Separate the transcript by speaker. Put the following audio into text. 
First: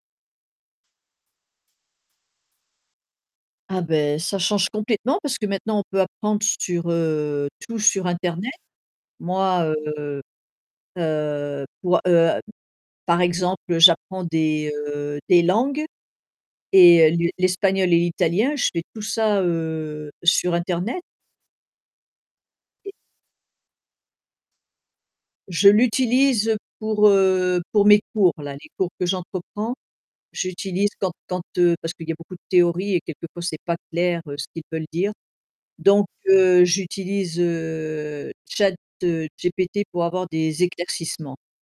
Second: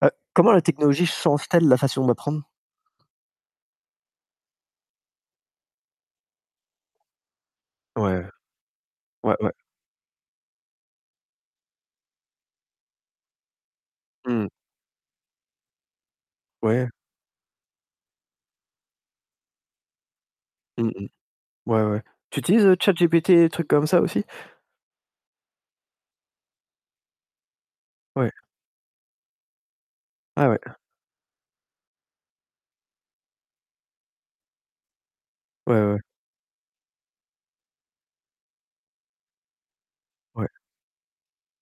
Speaker 1: Heu, comment la technologie change-t-elle la façon d'apprendre?
Speaker 2: Ah beh, ça change complètement parce que maintenant on peut apprendre sur heu tout sur
Speaker 1: Ouais.
Speaker 2: internet.
Speaker 1: Ouais, ouais.
Speaker 2: Moi heu, heu, pour a heu par exemple, heu, j'apprends
Speaker 1: Mmh.
Speaker 2: des heu des langues
Speaker 1: Ouais.
Speaker 2: et heu, lu l'espagnol et l'italien, je fais tout ça heu, sur
Speaker 1: Mmh
Speaker 2: internet.
Speaker 1: mh. Ouais, ouais. Tu utilises, heu,
Speaker 2: Et
Speaker 1: ChatGPT, des trucs comme ça, aussi?
Speaker 2: Je l'utilise, pour, heu pour mes
Speaker 1: Ouais.
Speaker 2: cours là, les cours que j'entreprends,
Speaker 1: Ah ouais.
Speaker 2: j'utilise quand quand heu parce qu'il y a beaucoup de théories et quelque fois c'est pas clair, heu, ce qu'ils veulent dire.
Speaker 1: Ouais, ouais, ouais.
Speaker 2: Donc, heu, j'utilise, heu, Chat, heu, GPT pour avoir
Speaker 1: Ouais.
Speaker 2: des éclaircissements.